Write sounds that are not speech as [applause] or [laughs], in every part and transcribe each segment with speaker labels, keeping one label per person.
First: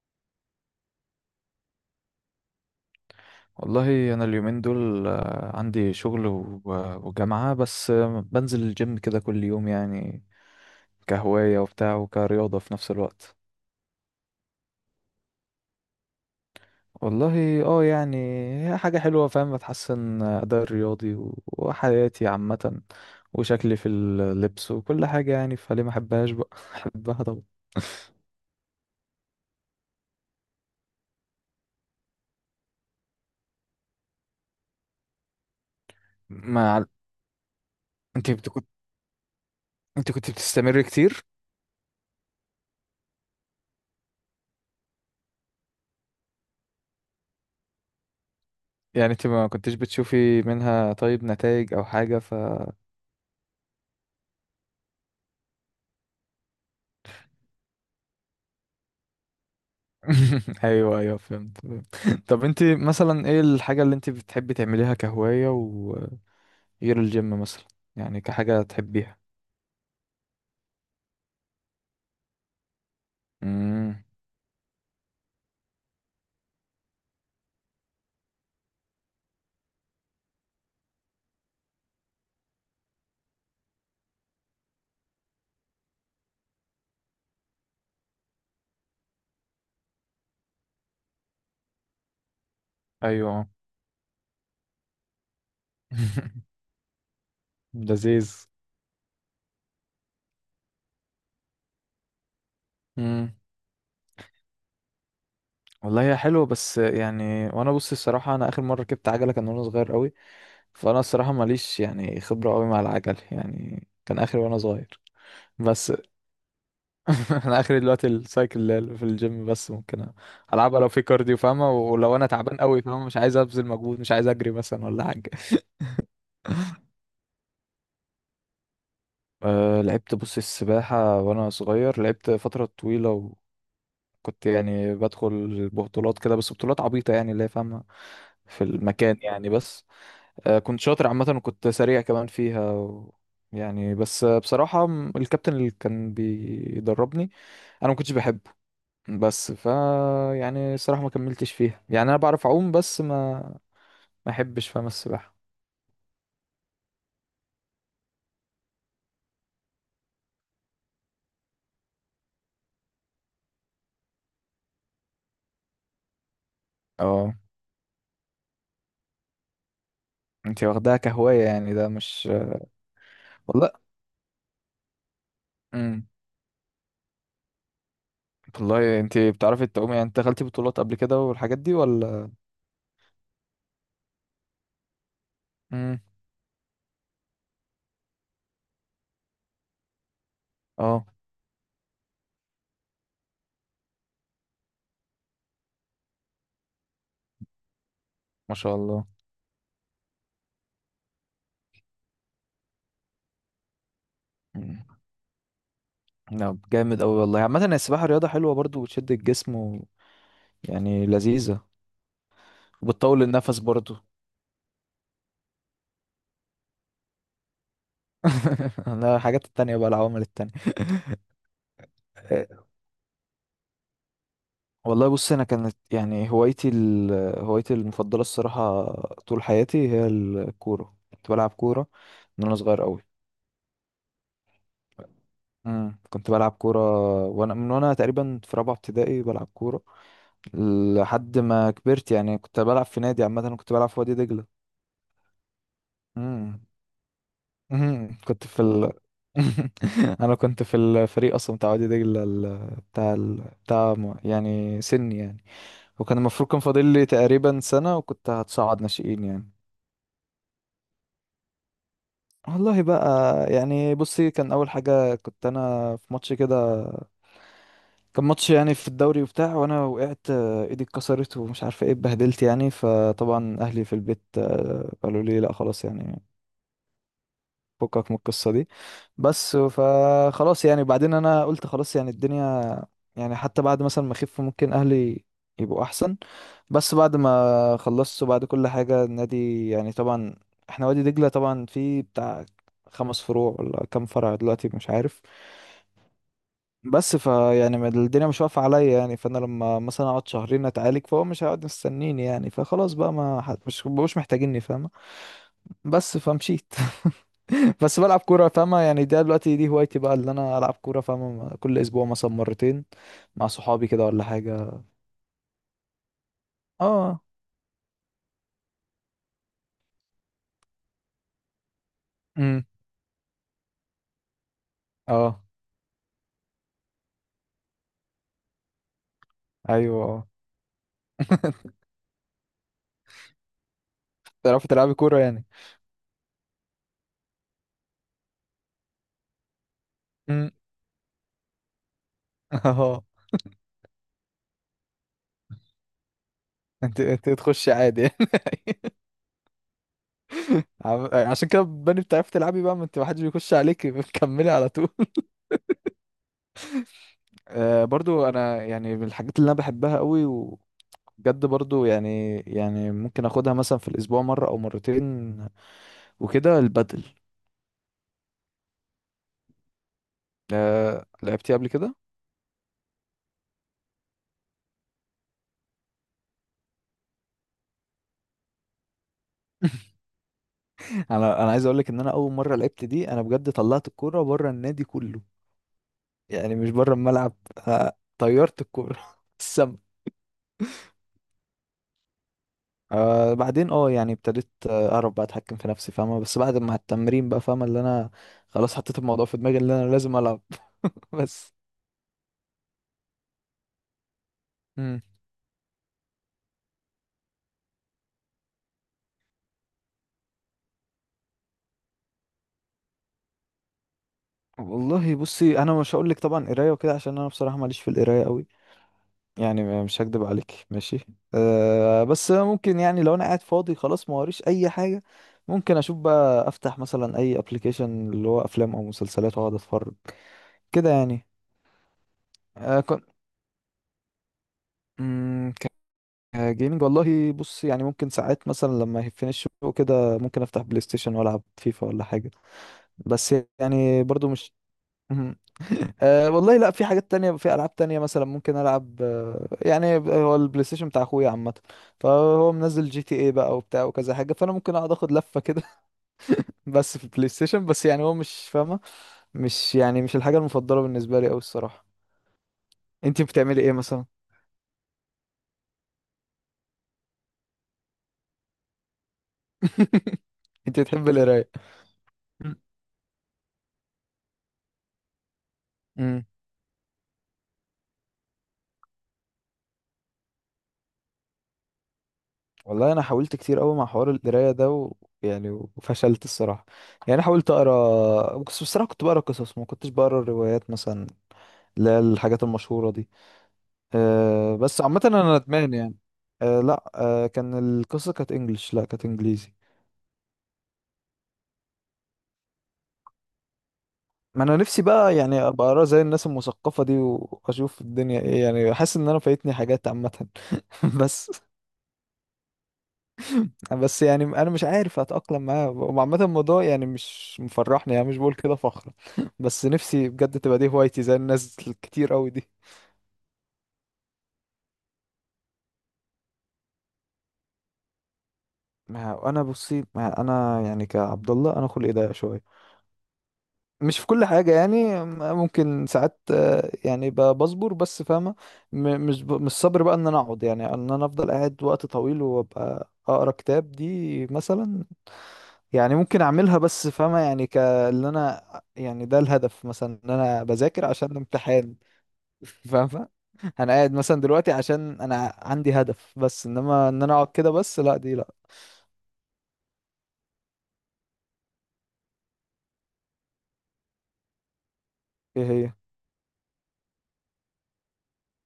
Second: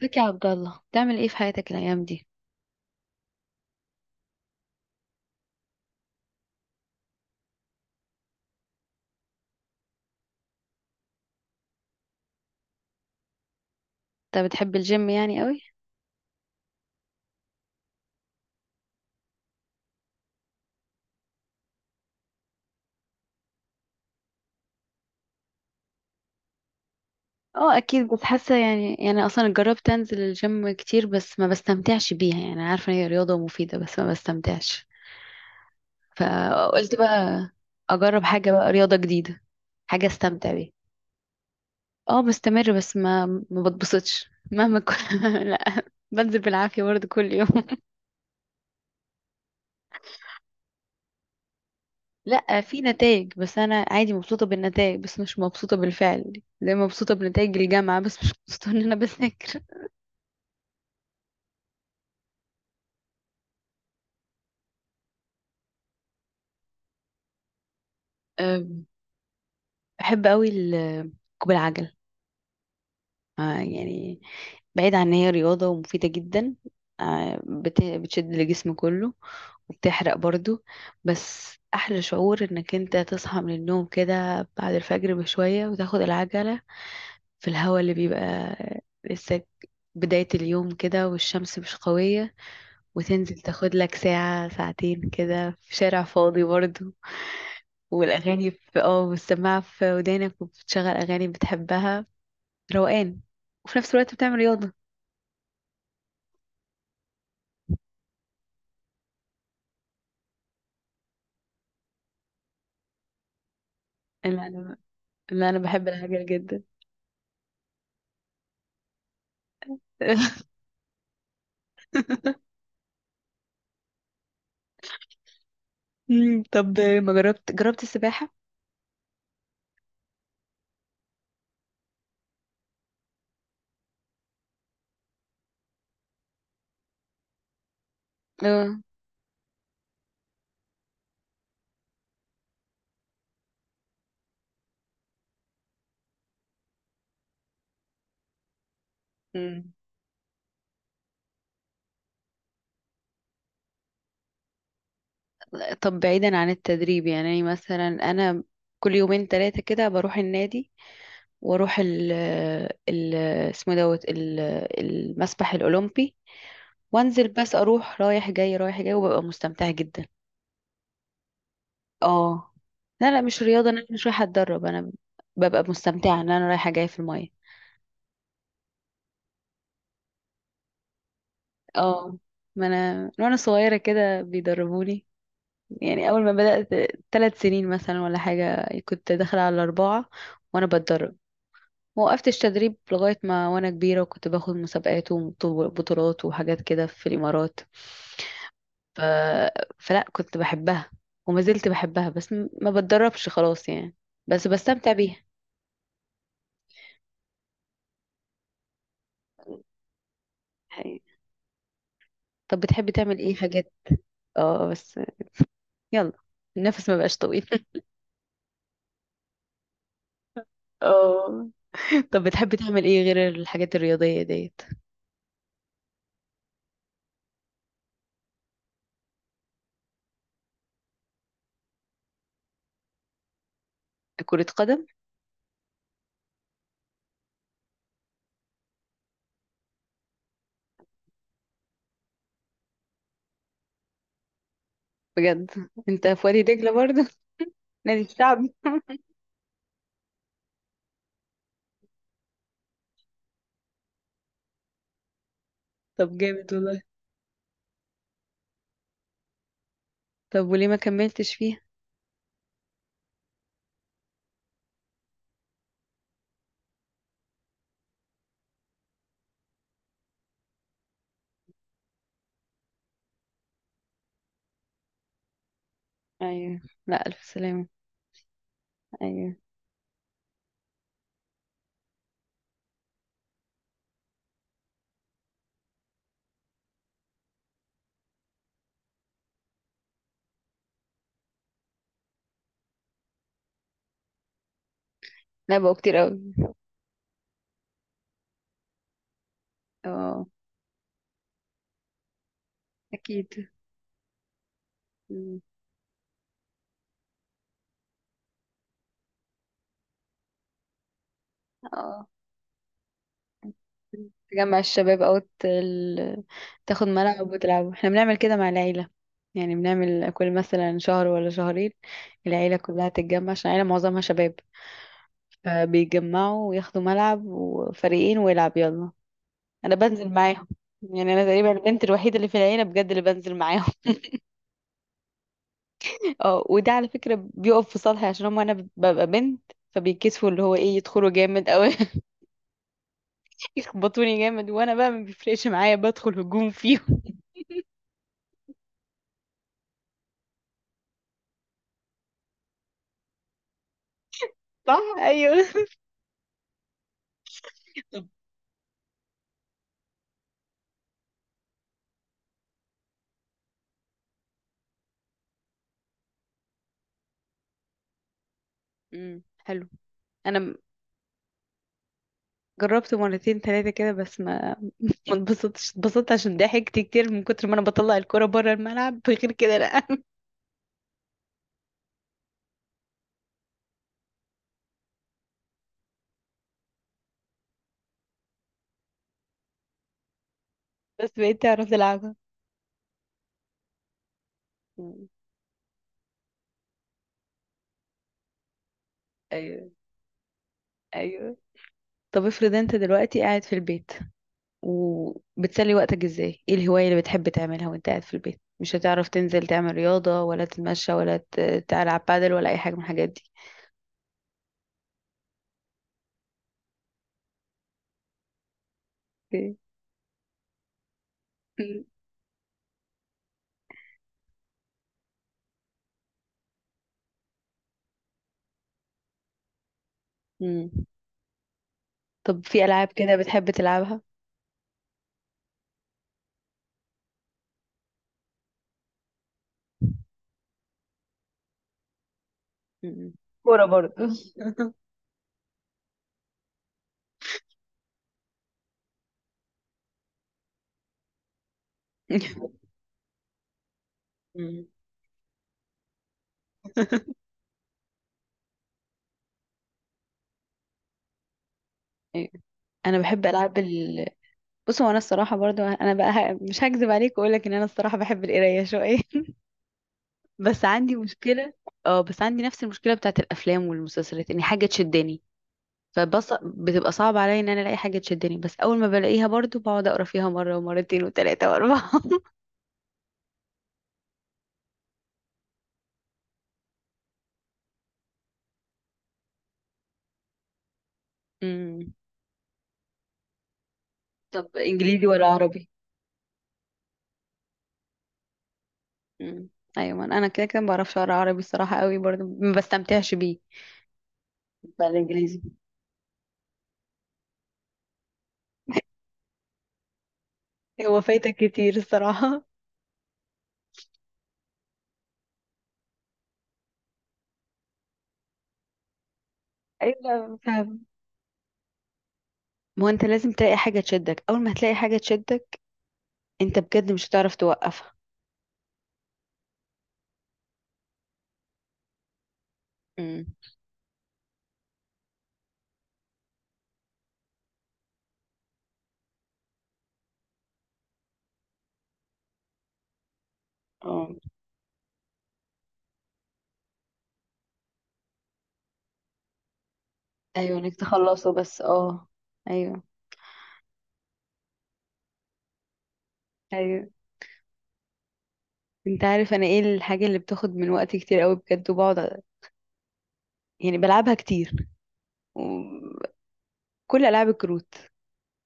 Speaker 1: ازيك يا عبد الله، بتعمل ايه في حياتك الايام دي؟
Speaker 2: والله انا اليومين دول عندي شغل وجامعة بس بنزل الجيم كده كل يوم يعني كهواية وبتاع وكرياضة في نفس الوقت.
Speaker 1: انت بتحب الجيم يعني قوي؟
Speaker 2: والله اه يعني هي حاجة حلوة فاهم، بتحسن أداء الرياضي وحياتي عامة وشكلي في اللبس وكل حاجة، يعني فليه ما احبهاش بقى؟ [laughs] احبها طبعا.
Speaker 1: اه، اكيد، بس حاسه يعني اصلا جربت انزل الجيم كتير بس ما بستمتعش بيها، يعني عارفه ان هي رياضه مفيده بس ما بستمتعش.
Speaker 2: ما عل-
Speaker 1: فقلت بقى اجرب
Speaker 2: انت بت-
Speaker 1: حاجه
Speaker 2: كنت
Speaker 1: بقى، رياضه جديده، حاجه
Speaker 2: انت كنت
Speaker 1: استمتع بيها.
Speaker 2: بتستمر كتير؟
Speaker 1: اه بستمر، بس ما بتبسطش مهما كنت. [laughs] لا، بنزل بالعافيه برضه كل يوم. [laughs]
Speaker 2: يعني انت ما كنتش بتشوفي منها طيب نتائج او حاجة
Speaker 1: لا، في نتائج، بس انا عادي مبسوطه بالنتائج بس مش مبسوطه بالفعل، زي ما مبسوطه بنتائج الجامعه بس مش مبسوطه ان انا بذاكر.
Speaker 2: [laughs] ايوه، ايوه، فهمت. [laughs] طب انت مثلا ايه الحاجة اللي انت بتحبي تعمليها كهواية وغير الجيم مثلا؟ يعني كحاجة
Speaker 1: أم،
Speaker 2: تحبيها؟
Speaker 1: بحب قوي ركوب العجل،
Speaker 2: امم.
Speaker 1: يعني بعيد عن ان هي رياضة ومفيدة جدا. بتشد الجسم كله وبتحرق برضو. بس احلى شعور انك انت تصحى من النوم كده بعد الفجر بشوية وتاخد العجلة في الهواء اللي بيبقى لسه بداية اليوم كده، والشمس مش قوية، وتنزل
Speaker 2: ايوه.
Speaker 1: تاخد لك ساعة ساعتين كده في شارع فاضي
Speaker 2: [laughs]
Speaker 1: برضو.
Speaker 2: لذيذ.
Speaker 1: والأغاني في والسماعة في ودانك وبتشغل أغاني بتحبها، روقان،
Speaker 2: امم.
Speaker 1: وفي نفس الوقت بتعمل رياضة.
Speaker 2: والله هي حلوه بس يعني، وانا بص الصراحه انا اخر مره ركبت عجله كان وانا صغير قوي. فانا الصراحه ماليش يعني خبره قوي مع العجل، يعني كان اخر
Speaker 1: انا
Speaker 2: وانا
Speaker 1: انا
Speaker 2: صغير.
Speaker 1: انا أنا بحب
Speaker 2: بس
Speaker 1: العجل جدا.
Speaker 2: [laughs] انا اخري دلوقتي السايكل اللي هي في الجيم بس، ممكن العبها لو في كارديو فاهمة، ولو انا تعبان
Speaker 1: [laughs]
Speaker 2: قوي فاهمة مش عايز ابذل مجهود، مش عايز اجري مثلا ولا حاجة. [laughs]
Speaker 1: طب ما جربت السباحة؟
Speaker 2: أه لعبت، بص السباحة وأنا صغير لعبت فترة طويلة، وكنت يعني بدخل بطولات كده بس بطولات عبيطة يعني اللي هي فاهمة، في
Speaker 1: اه.
Speaker 2: المكان يعني. بس أه كنت شاطر عامة وكنت سريع كمان فيها، يعني بس بصراحة الكابتن اللي كان بيدربني أنا ما كنتش بحبه. بس
Speaker 1: مم.
Speaker 2: يعني الصراحة ما كملتش فيها، يعني انا بعرف اعوم بس ما ما احبش فاهم السباحة.
Speaker 1: طب بعيدا عن التدريب، يعني مثلا انا كل يومين ثلاثة كده بروح النادي واروح ال، اسمه دوت المسبح الاولمبي، وانزل،
Speaker 2: اه،
Speaker 1: بس اروح رايح جاي رايح جاي وببقى مستمتعة جدا.
Speaker 2: انت واخداها كهواية يعني، ده مش
Speaker 1: اه، لا لا، مش
Speaker 2: والله.
Speaker 1: رياضة، انا مش رايحة اتدرب، انا ببقى
Speaker 2: امم.
Speaker 1: مستمتعة ان انا رايحة جاية في المية.
Speaker 2: والله انت بتعرفي تعومي يعني، انت دخلتي بطولات قبل كده والحاجات دي
Speaker 1: اه،
Speaker 2: ولا؟
Speaker 1: ما انا من وانا صغيرة كده بيدربوني،
Speaker 2: امم.
Speaker 1: يعني اول ما بدأت 3 سنين مثلا ولا حاجة، كنت داخلة على الاربعة وانا
Speaker 2: اه.
Speaker 1: بتدرب. وقفتش تدريب لغاية ما وانا كبيرة، وكنت باخد مسابقات وبطولات وحاجات كده في الامارات.
Speaker 2: ما شاء
Speaker 1: ف...
Speaker 2: الله.
Speaker 1: فلا كنت بحبها وما زلت بحبها، بس ما بتدربش خلاص يعني، بس
Speaker 2: امم.
Speaker 1: بستمتع بيها.
Speaker 2: لا جامد قوي والله، عامة السباحة رياضة حلوة برضو، وتشد الجسم
Speaker 1: يعني
Speaker 2: يعني لذيذة.
Speaker 1: طب بتحبي تعمل
Speaker 2: وبتطول
Speaker 1: ايه
Speaker 2: النفس
Speaker 1: حاجات؟
Speaker 2: برضو.
Speaker 1: اه بس، يلا، النفس ما بقاش طويل. [laughs]
Speaker 2: [laughs] انا الحاجات التانية بقى العوامل التانية.
Speaker 1: اه، طب بتحب تعمل ايه غير الحاجات الرياضية ديت؟
Speaker 2: والله بص انا كانت يعني هوايتي المفضله الصراحه طول حياتي هي الكوره، كنت بلعب كوره من وانا صغير قوي.
Speaker 1: كرة قدم؟
Speaker 2: كنت بلعب كوره، من وانا تقريبا في رابعه ابتدائي بلعب كوره لحد ما كبرت، يعني كنت بلعب في نادي، عامه كنت بلعب في وادي دجله.
Speaker 1: بجد؟ انت في وادي
Speaker 2: امم.
Speaker 1: دجلة برضه؟ [laughs] نادي
Speaker 2: امم.
Speaker 1: الشعبي.
Speaker 2: [laughs] انا كنت في الفريق اصلا بتاع وادي دجله بتاع بتاع يعني سني يعني. وكان
Speaker 1: طب
Speaker 2: المفروض
Speaker 1: جامد
Speaker 2: كان
Speaker 1: والله.
Speaker 2: فاضل لي تقريبا سنه وكنت هتصعد ناشئين يعني.
Speaker 1: طب وليه ما كملتش فيها؟
Speaker 2: والله بقى، يعني بصي كان اول حاجه كنت انا في ماتش كده، كان ماتش يعني في الدوري وبتاع، وانا وقعت ايدي اتكسرت ومش عارفه ايه، اتبهدلت يعني. فطبعا اهلي في البيت قالوا لي لا، خلاص يعني،
Speaker 1: ايوه. لا، الف سلامة.
Speaker 2: فكك من القصه دي.
Speaker 1: ايوه.
Speaker 2: بس فخلاص يعني، بعدين انا قلت خلاص يعني الدنيا، يعني حتى بعد مثلا ما اخف ممكن اهلي يبقوا احسن. بس بعد ما خلصت وبعد كل حاجة، النادي يعني طبعا احنا وادي دجلة طبعا فيه بتاع خمس فروع ولا كام فرع دلوقتي مش عارف.
Speaker 1: لا، بقوا كتير قوي.
Speaker 2: بس فيعني الدنيا مش واقفة عليا يعني، فانا لما مثلا
Speaker 1: اه.
Speaker 2: اقعد شهرين اتعالج فهو مش هيقعد مستنيني يعني، فخلاص بقى ما
Speaker 1: اكيد.
Speaker 2: حد مش محتاجيني فاهمة.
Speaker 1: مم.
Speaker 2: بس فمشيت. [laughs] بس بلعب كورة فاهمة يعني، ده دلوقتي دي هوايتي بقى اللي انا العب كورة فاهمة، كل اسبوع
Speaker 1: اه،
Speaker 2: مثلا مرتين مع صحابي كده ولا
Speaker 1: تجمع
Speaker 2: حاجة.
Speaker 1: الشباب او تاخد
Speaker 2: اه.
Speaker 1: ملعب وتلعبوا، احنا بنعمل كده مع العيلة، يعني بنعمل كل مثلا شهر ولا شهرين العيلة
Speaker 2: امم.
Speaker 1: كلها تتجمع، عشان العيلة معظمها شباب،
Speaker 2: اه.
Speaker 1: فبيتجمعوا وياخدوا ملعب وفريقين ويلعب، يلا انا
Speaker 2: ايوه.
Speaker 1: بنزل
Speaker 2: اه.
Speaker 1: معاهم. يعني انا تقريبا
Speaker 2: [laughs]
Speaker 1: البنت الوحيده اللي في العيله بجد اللي بنزل معاهم. [laughs]
Speaker 2: تعرفي تلعبي كورة يعني؟
Speaker 1: اه، وده على فكره بيقف في صالحي، عشان هم انا ببقى بنت، فبيكسفوا اللي
Speaker 2: امم.
Speaker 1: هو ايه يدخلوا جامد او [laughs]
Speaker 2: [laughs] اه.
Speaker 1: يخبطوني جامد، وانا بقى ما بيفرقش معايا، بدخل هجوم
Speaker 2: انت
Speaker 1: فيهم.
Speaker 2: انت تخشي عادي يعني؟ [laughs] عشان كده بني بتعرفي تلعبي بقى، ما انت محدش بيخش عليكي [laughs]
Speaker 1: [laughs]
Speaker 2: بتكملي على
Speaker 1: صح،
Speaker 2: طول.
Speaker 1: ايوه.
Speaker 2: آه
Speaker 1: طب،
Speaker 2: برضو انا يعني من الحاجات اللي انا بحبها قوي وبجد برضو، يعني ممكن اخدها مثلا في الاسبوع مرة او مرتين وكده البدل.
Speaker 1: امم، حلو. انا م-
Speaker 2: آه لعبتي قبل كده؟
Speaker 1: جربت مرتين ثلاثه كده، بس ما اتبسطتش. اتبسطت عشان ضحكت كتير من كتر ما انا بطلع الكوره بره الملعب، [laughs] غير كده لا.
Speaker 2: [laughs]
Speaker 1: [laughs]
Speaker 2: انا عايز اقول لك ان انا اول مره لعبت دي، انا بجد طلعت الكوره بره النادي كله، يعني مش بره الملعب، طيرت الكوره [laughs] السما.
Speaker 1: بس بقيت اعرف العبها.
Speaker 2: آه بعدين اه يعني ابتديت
Speaker 1: مم.
Speaker 2: اعرف بقى اتحكم في نفسي فاهمه، بس بعد ما التمرين بقى فاهمه اللي انا خلاص حطيت الموضوع في دماغي
Speaker 1: ايوه،
Speaker 2: اللي انا لازم العب. [laughs]
Speaker 1: ايوه.
Speaker 2: بس.
Speaker 1: طب افرض انت دلوقتي قاعد في البيت
Speaker 2: مم.
Speaker 1: وبتسلي وقتك ازاي، ايه الهواية اللي بتحب تعملها وانت قاعد في البيت مش هتعرف تنزل تعمل رياضة ولا تتمشى ولا تلعب بادل ولا اي حاجة من الحاجات دي؟
Speaker 2: والله بصي انا مش هقول لك طبعا قرايه وكده، عشان انا بصراحه ماليش في القرايه قوي،
Speaker 1: [laughs]
Speaker 2: يعني مش هكدب عليك ماشي.
Speaker 1: اوكي. مم.
Speaker 2: أه بس ممكن يعني لو انا قاعد فاضي خلاص ما وريش اي حاجه، ممكن اشوف بقى، افتح مثلا اي ابلكيشن اللي هو افلام او مسلسلات واقعد اتفرج
Speaker 1: مم.
Speaker 2: كده يعني.
Speaker 1: طب في
Speaker 2: أه
Speaker 1: ألعاب كده بتحب تلعبها؟
Speaker 2: كنت جيمنج. والله بص يعني ممكن ساعات مثلا لما يهفني الشغل كده، ممكن افتح بلاي ستيشن والعب فيفا ولا حاجه،
Speaker 1: مم.
Speaker 2: بس
Speaker 1: كورة
Speaker 2: يعني
Speaker 1: برضه؟
Speaker 2: برضو مش مهم. [laughs] أه والله لا، في حاجات تانية، في ألعاب تانية مثلا ممكن ألعب يعني هو البلاي ستيشن بتاع أخويا عامة، فهو
Speaker 1: [laughs]
Speaker 2: منزل GTA بقى وبتاع وكذا حاجة، فأنا
Speaker 1: مم.
Speaker 2: ممكن أقعد أخد لفة كده. [laughs] بس في البلاي ستيشن بس، يعني هو مش فاهمة، مش يعني مش الحاجة المفضلة بالنسبة لي أوي الصراحة.
Speaker 1: أيوة. انا
Speaker 2: أنت
Speaker 1: بحب العاب
Speaker 2: بتعملي إيه مثلا؟
Speaker 1: بص، هو انا الصراحه برضو انا بقى مش هكذب عليك واقول لك ان انا الصراحه بحب القرايه شويه. [laughs]
Speaker 2: [laughs]
Speaker 1: بس
Speaker 2: أنت
Speaker 1: عندي
Speaker 2: بتحبي القراية؟
Speaker 1: مشكله. اه، بس عندي نفس المشكله بتاعت الافلام والمسلسلات، ان حاجه تشدني، فبص بتبقى صعب عليا ان انا الاقي حاجه تشدني، بس اول ما بلاقيها برضو بقعد اقرا فيها مره ومرتين وثلاثه واربعه.
Speaker 2: والله انا حاولت كتير قوي مع حوار القرايه ده يعني وفشلت الصراحه، يعني أنا حاولت اقرا بس بصراحه كنت بقرا قصص، ما كنتش بقرا الروايات مثلا،
Speaker 1: [laughs]
Speaker 2: اللي
Speaker 1: امم.
Speaker 2: هي الحاجات المشهوره دي. أه
Speaker 1: طب
Speaker 2: بس عامه
Speaker 1: انجليزي ولا
Speaker 2: انا
Speaker 1: عربي؟
Speaker 2: ندمان يعني. أه لا، أه كان القصه كانت انجلش، لا كانت
Speaker 1: امم،
Speaker 2: انجليزي.
Speaker 1: ايوه، ما أنا كده كده ما بعرفش اقرا عربي الصراحه، قوي برضو ما بستمتعش بيه.
Speaker 2: ما انا نفسي
Speaker 1: ولا
Speaker 2: بقى يعني
Speaker 1: انجليزي.
Speaker 2: ابقى اقرا زي الناس المثقفه دي، واشوف الدنيا ايه يعني، حاسس ان انا فايتني حاجات عامه. [laughs]
Speaker 1: هو
Speaker 2: بس
Speaker 1: فايتك كتير الصراحه.
Speaker 2: بس يعني انا مش عارف اتاقلم معاه، وعامه الموضوع يعني مش مفرحني، يعني مش بقول كده فخر [laughs] بس
Speaker 1: [laughs]
Speaker 2: نفسي
Speaker 1: ايوه،
Speaker 2: بجد تبقى دي
Speaker 1: فاهم.
Speaker 2: هوايتي زي الناس الكتير قوي دي.
Speaker 1: ما هو انت لازم تلاقي حاجه تشدك، اول ما هتلاقي حاجه تشدك انت بجد مش هتعرف توقفها.
Speaker 2: ما انا بصي ما انا يعني كعبد الله، انا خلقي ضيق شويه
Speaker 1: امم.
Speaker 2: مش في كل حاجه يعني. ممكن ساعات يعني بصبر بس فاهمه، مش مش صبر بقى ان انا اقعد، يعني ان انا افضل قاعد وقت طويل وابقى اقرا كتاب
Speaker 1: اه،
Speaker 2: دي مثلا. يعني ممكن اعملها بس فاهمة، يعني ك اللي انا، يعني ده الهدف مثلا ان انا
Speaker 1: ايوه، انك
Speaker 2: بذاكر عشان
Speaker 1: تخلصه، بس
Speaker 2: امتحان.
Speaker 1: اه.
Speaker 2: [laughs]
Speaker 1: ايوه،
Speaker 2: فاهمة. انا قاعد مثلا دلوقتي عشان انا عندي هدف، بس انما
Speaker 1: ايوه.
Speaker 2: ان انا اقعد كده بس لا، دي لا.
Speaker 1: انت عارف انا ايه الحاجه اللي بتاخد من وقتي كتير قوي بجد وبقعد، يعني بلعبها كتير،
Speaker 2: ايه هي؟
Speaker 1: وكل ألعاب الكروت،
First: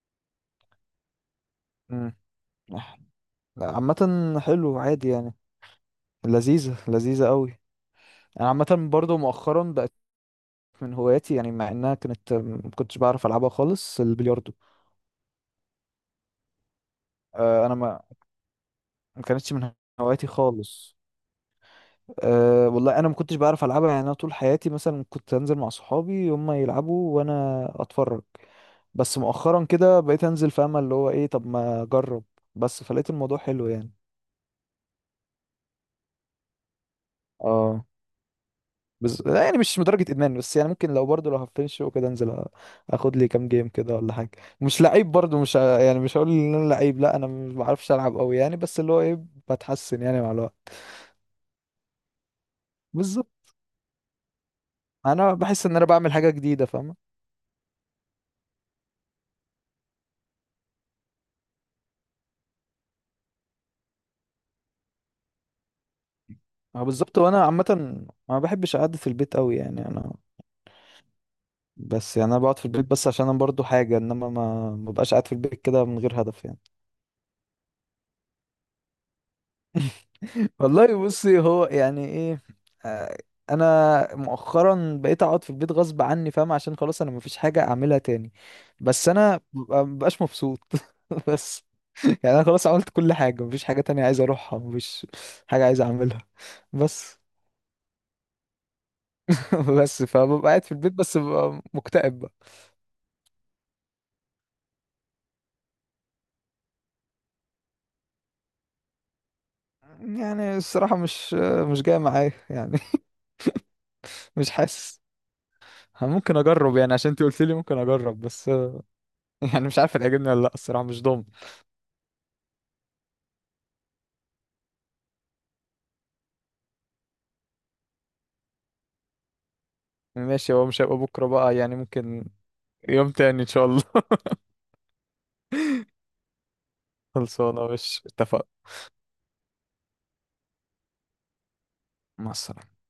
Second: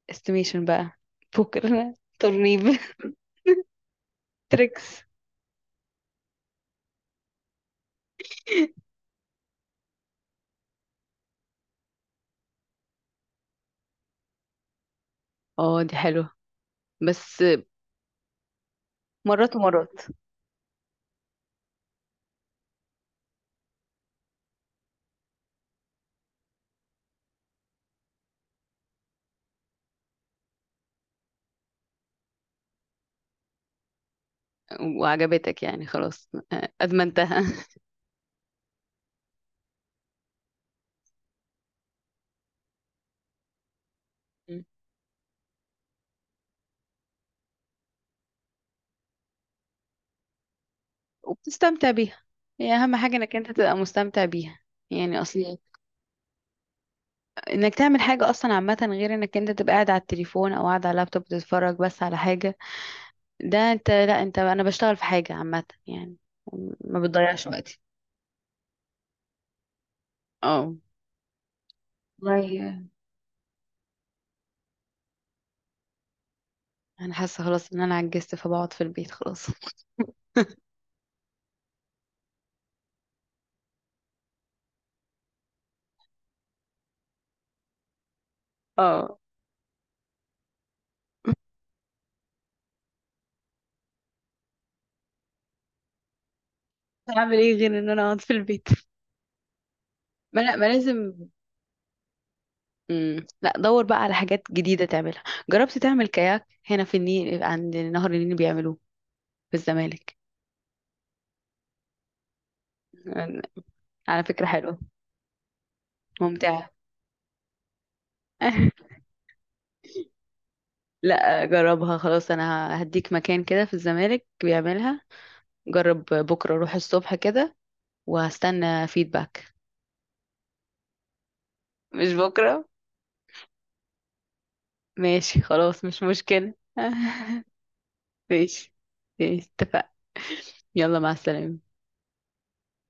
Speaker 1: استيميشن بقى، بوكر،
Speaker 2: امم.
Speaker 1: ترنيب، [laughs]
Speaker 2: لا عامة حلو
Speaker 1: تريكس.
Speaker 2: عادي يعني. لذيذة لذيذة قوي. انا عامة برضو مؤخرا بقت من هواياتي، يعني مع انها كانت ما كنتش بعرف العبها خالص، البلياردو.
Speaker 1: اه دي حلوة. بس
Speaker 2: انا ما ما كانتش
Speaker 1: مرات
Speaker 2: من
Speaker 1: ومرات.
Speaker 2: هواياتي خالص. أه والله انا ما كنتش بعرف العبها، يعني انا طول حياتي مثلا كنت انزل مع صحابي هم يلعبوا وانا اتفرج. بس مؤخرا كده بقيت انزل في امل اللي هو ايه، طب ما اجرب، بس فلقيت الموضوع حلو يعني.
Speaker 1: وعجبتك يعني خلاص، أدمنتها. [laughs]
Speaker 2: اه بس لا يعني مش لدرجة ادمان، بس يعني ممكن لو برضه لو هفنش وكده انزل اخد لي كام جيم كده ولا حاجة. مش لعيب برضه، مش ه- يعني مش هقول ان انا لعيب، لا انا ما بعرفش العب قوي يعني، بس اللي هو ايه، بتحسن يعني مع الوقت.
Speaker 1: وبتستمتع بيها، هي أهم حاجة إنك أنت
Speaker 2: بالظبط.
Speaker 1: تبقى مستمتع بيها، يعني
Speaker 2: انا
Speaker 1: أصلي،
Speaker 2: بحس ان انا بعمل حاجة جديدة فاهم.
Speaker 1: إنك تعمل حاجة أصلا عامة، غير إنك أنت تبقى قاعد على التليفون أو قاعد على اللابتوب بتتفرج بس على حاجة، ده أنت لا، أنت أنا بشتغل في حاجة عامة يعني،
Speaker 2: اه
Speaker 1: ما
Speaker 2: بالظبط، وانا
Speaker 1: بتضيعش
Speaker 2: عامه
Speaker 1: وقتي.
Speaker 2: ما بحبش قعدة البيت قوي يعني انا.
Speaker 1: اه.
Speaker 2: بس يعني انا بقعد في
Speaker 1: والله
Speaker 2: البيت بس عشان انا برضو حاجه، انما ما ما ببقاش قاعد في البيت كده من غير هدف يعني.
Speaker 1: انا حاسه خلاص ان انا عجزت فبقعد في البيت خلاص. [laughs]
Speaker 2: [laughs] والله بصي هو يعني ايه. آه، انا مؤخرا بقيت اقعد في البيت غصب عني فاهم، عشان خلاص انا مفيش حاجه اعملها تاني، بس
Speaker 1: اه،
Speaker 2: انا مبقاش مبسوط. [laughs] بس يعني انا خلاص عملت كل حاجه، مفيش حاجه تانية عايز اروحها، مفيش حاجه عايز اعملها بس.
Speaker 1: هعمل ايه غير ان انا اقعد في البيت؟
Speaker 2: [laughs] بس
Speaker 1: ما
Speaker 2: فببقى
Speaker 1: لا،
Speaker 2: قاعد
Speaker 1: ما
Speaker 2: في البيت
Speaker 1: لازم.
Speaker 2: بس ببقى مكتئب.
Speaker 1: مم. لا، دور بقى على حاجات جديده تعملها. جربت تعمل كاياك هنا في النيل؟ عند نهر النيل بيعملوه في الزمالك.
Speaker 2: يعني الصراحة مش جاية معايا يعني.
Speaker 1: على
Speaker 2: [laughs]
Speaker 1: فكره
Speaker 2: مش
Speaker 1: حلوه،
Speaker 2: حاسس، ممكن
Speaker 1: ممتعه.
Speaker 2: اجرب يعني عشان انت قلت لي ممكن اجرب بس.
Speaker 1: [laughs]
Speaker 2: [laughs] يعني مش عارف هتعجبني ولا لا، الصراحة مش ضامن.
Speaker 1: لا جربها، خلاص انا هديك مكان كده في الزمالك بيعملها، جرب بكره روح الصبح كده، وهستنى فيدباك.
Speaker 2: ماشي، هو مش هيبقى بكرة بقى يعني،
Speaker 1: مش
Speaker 2: ممكن
Speaker 1: بكره.
Speaker 2: يوم تاني ان شاء الله.
Speaker 1: ماشي خلاص، مش مشكله.
Speaker 2: [laughs]
Speaker 1: [laughs]
Speaker 2: خلصانة مش اتفق.
Speaker 1: ماشي. ماشي، اتفقنا. يلا، مع السلامة.
Speaker 2: مع السلامة.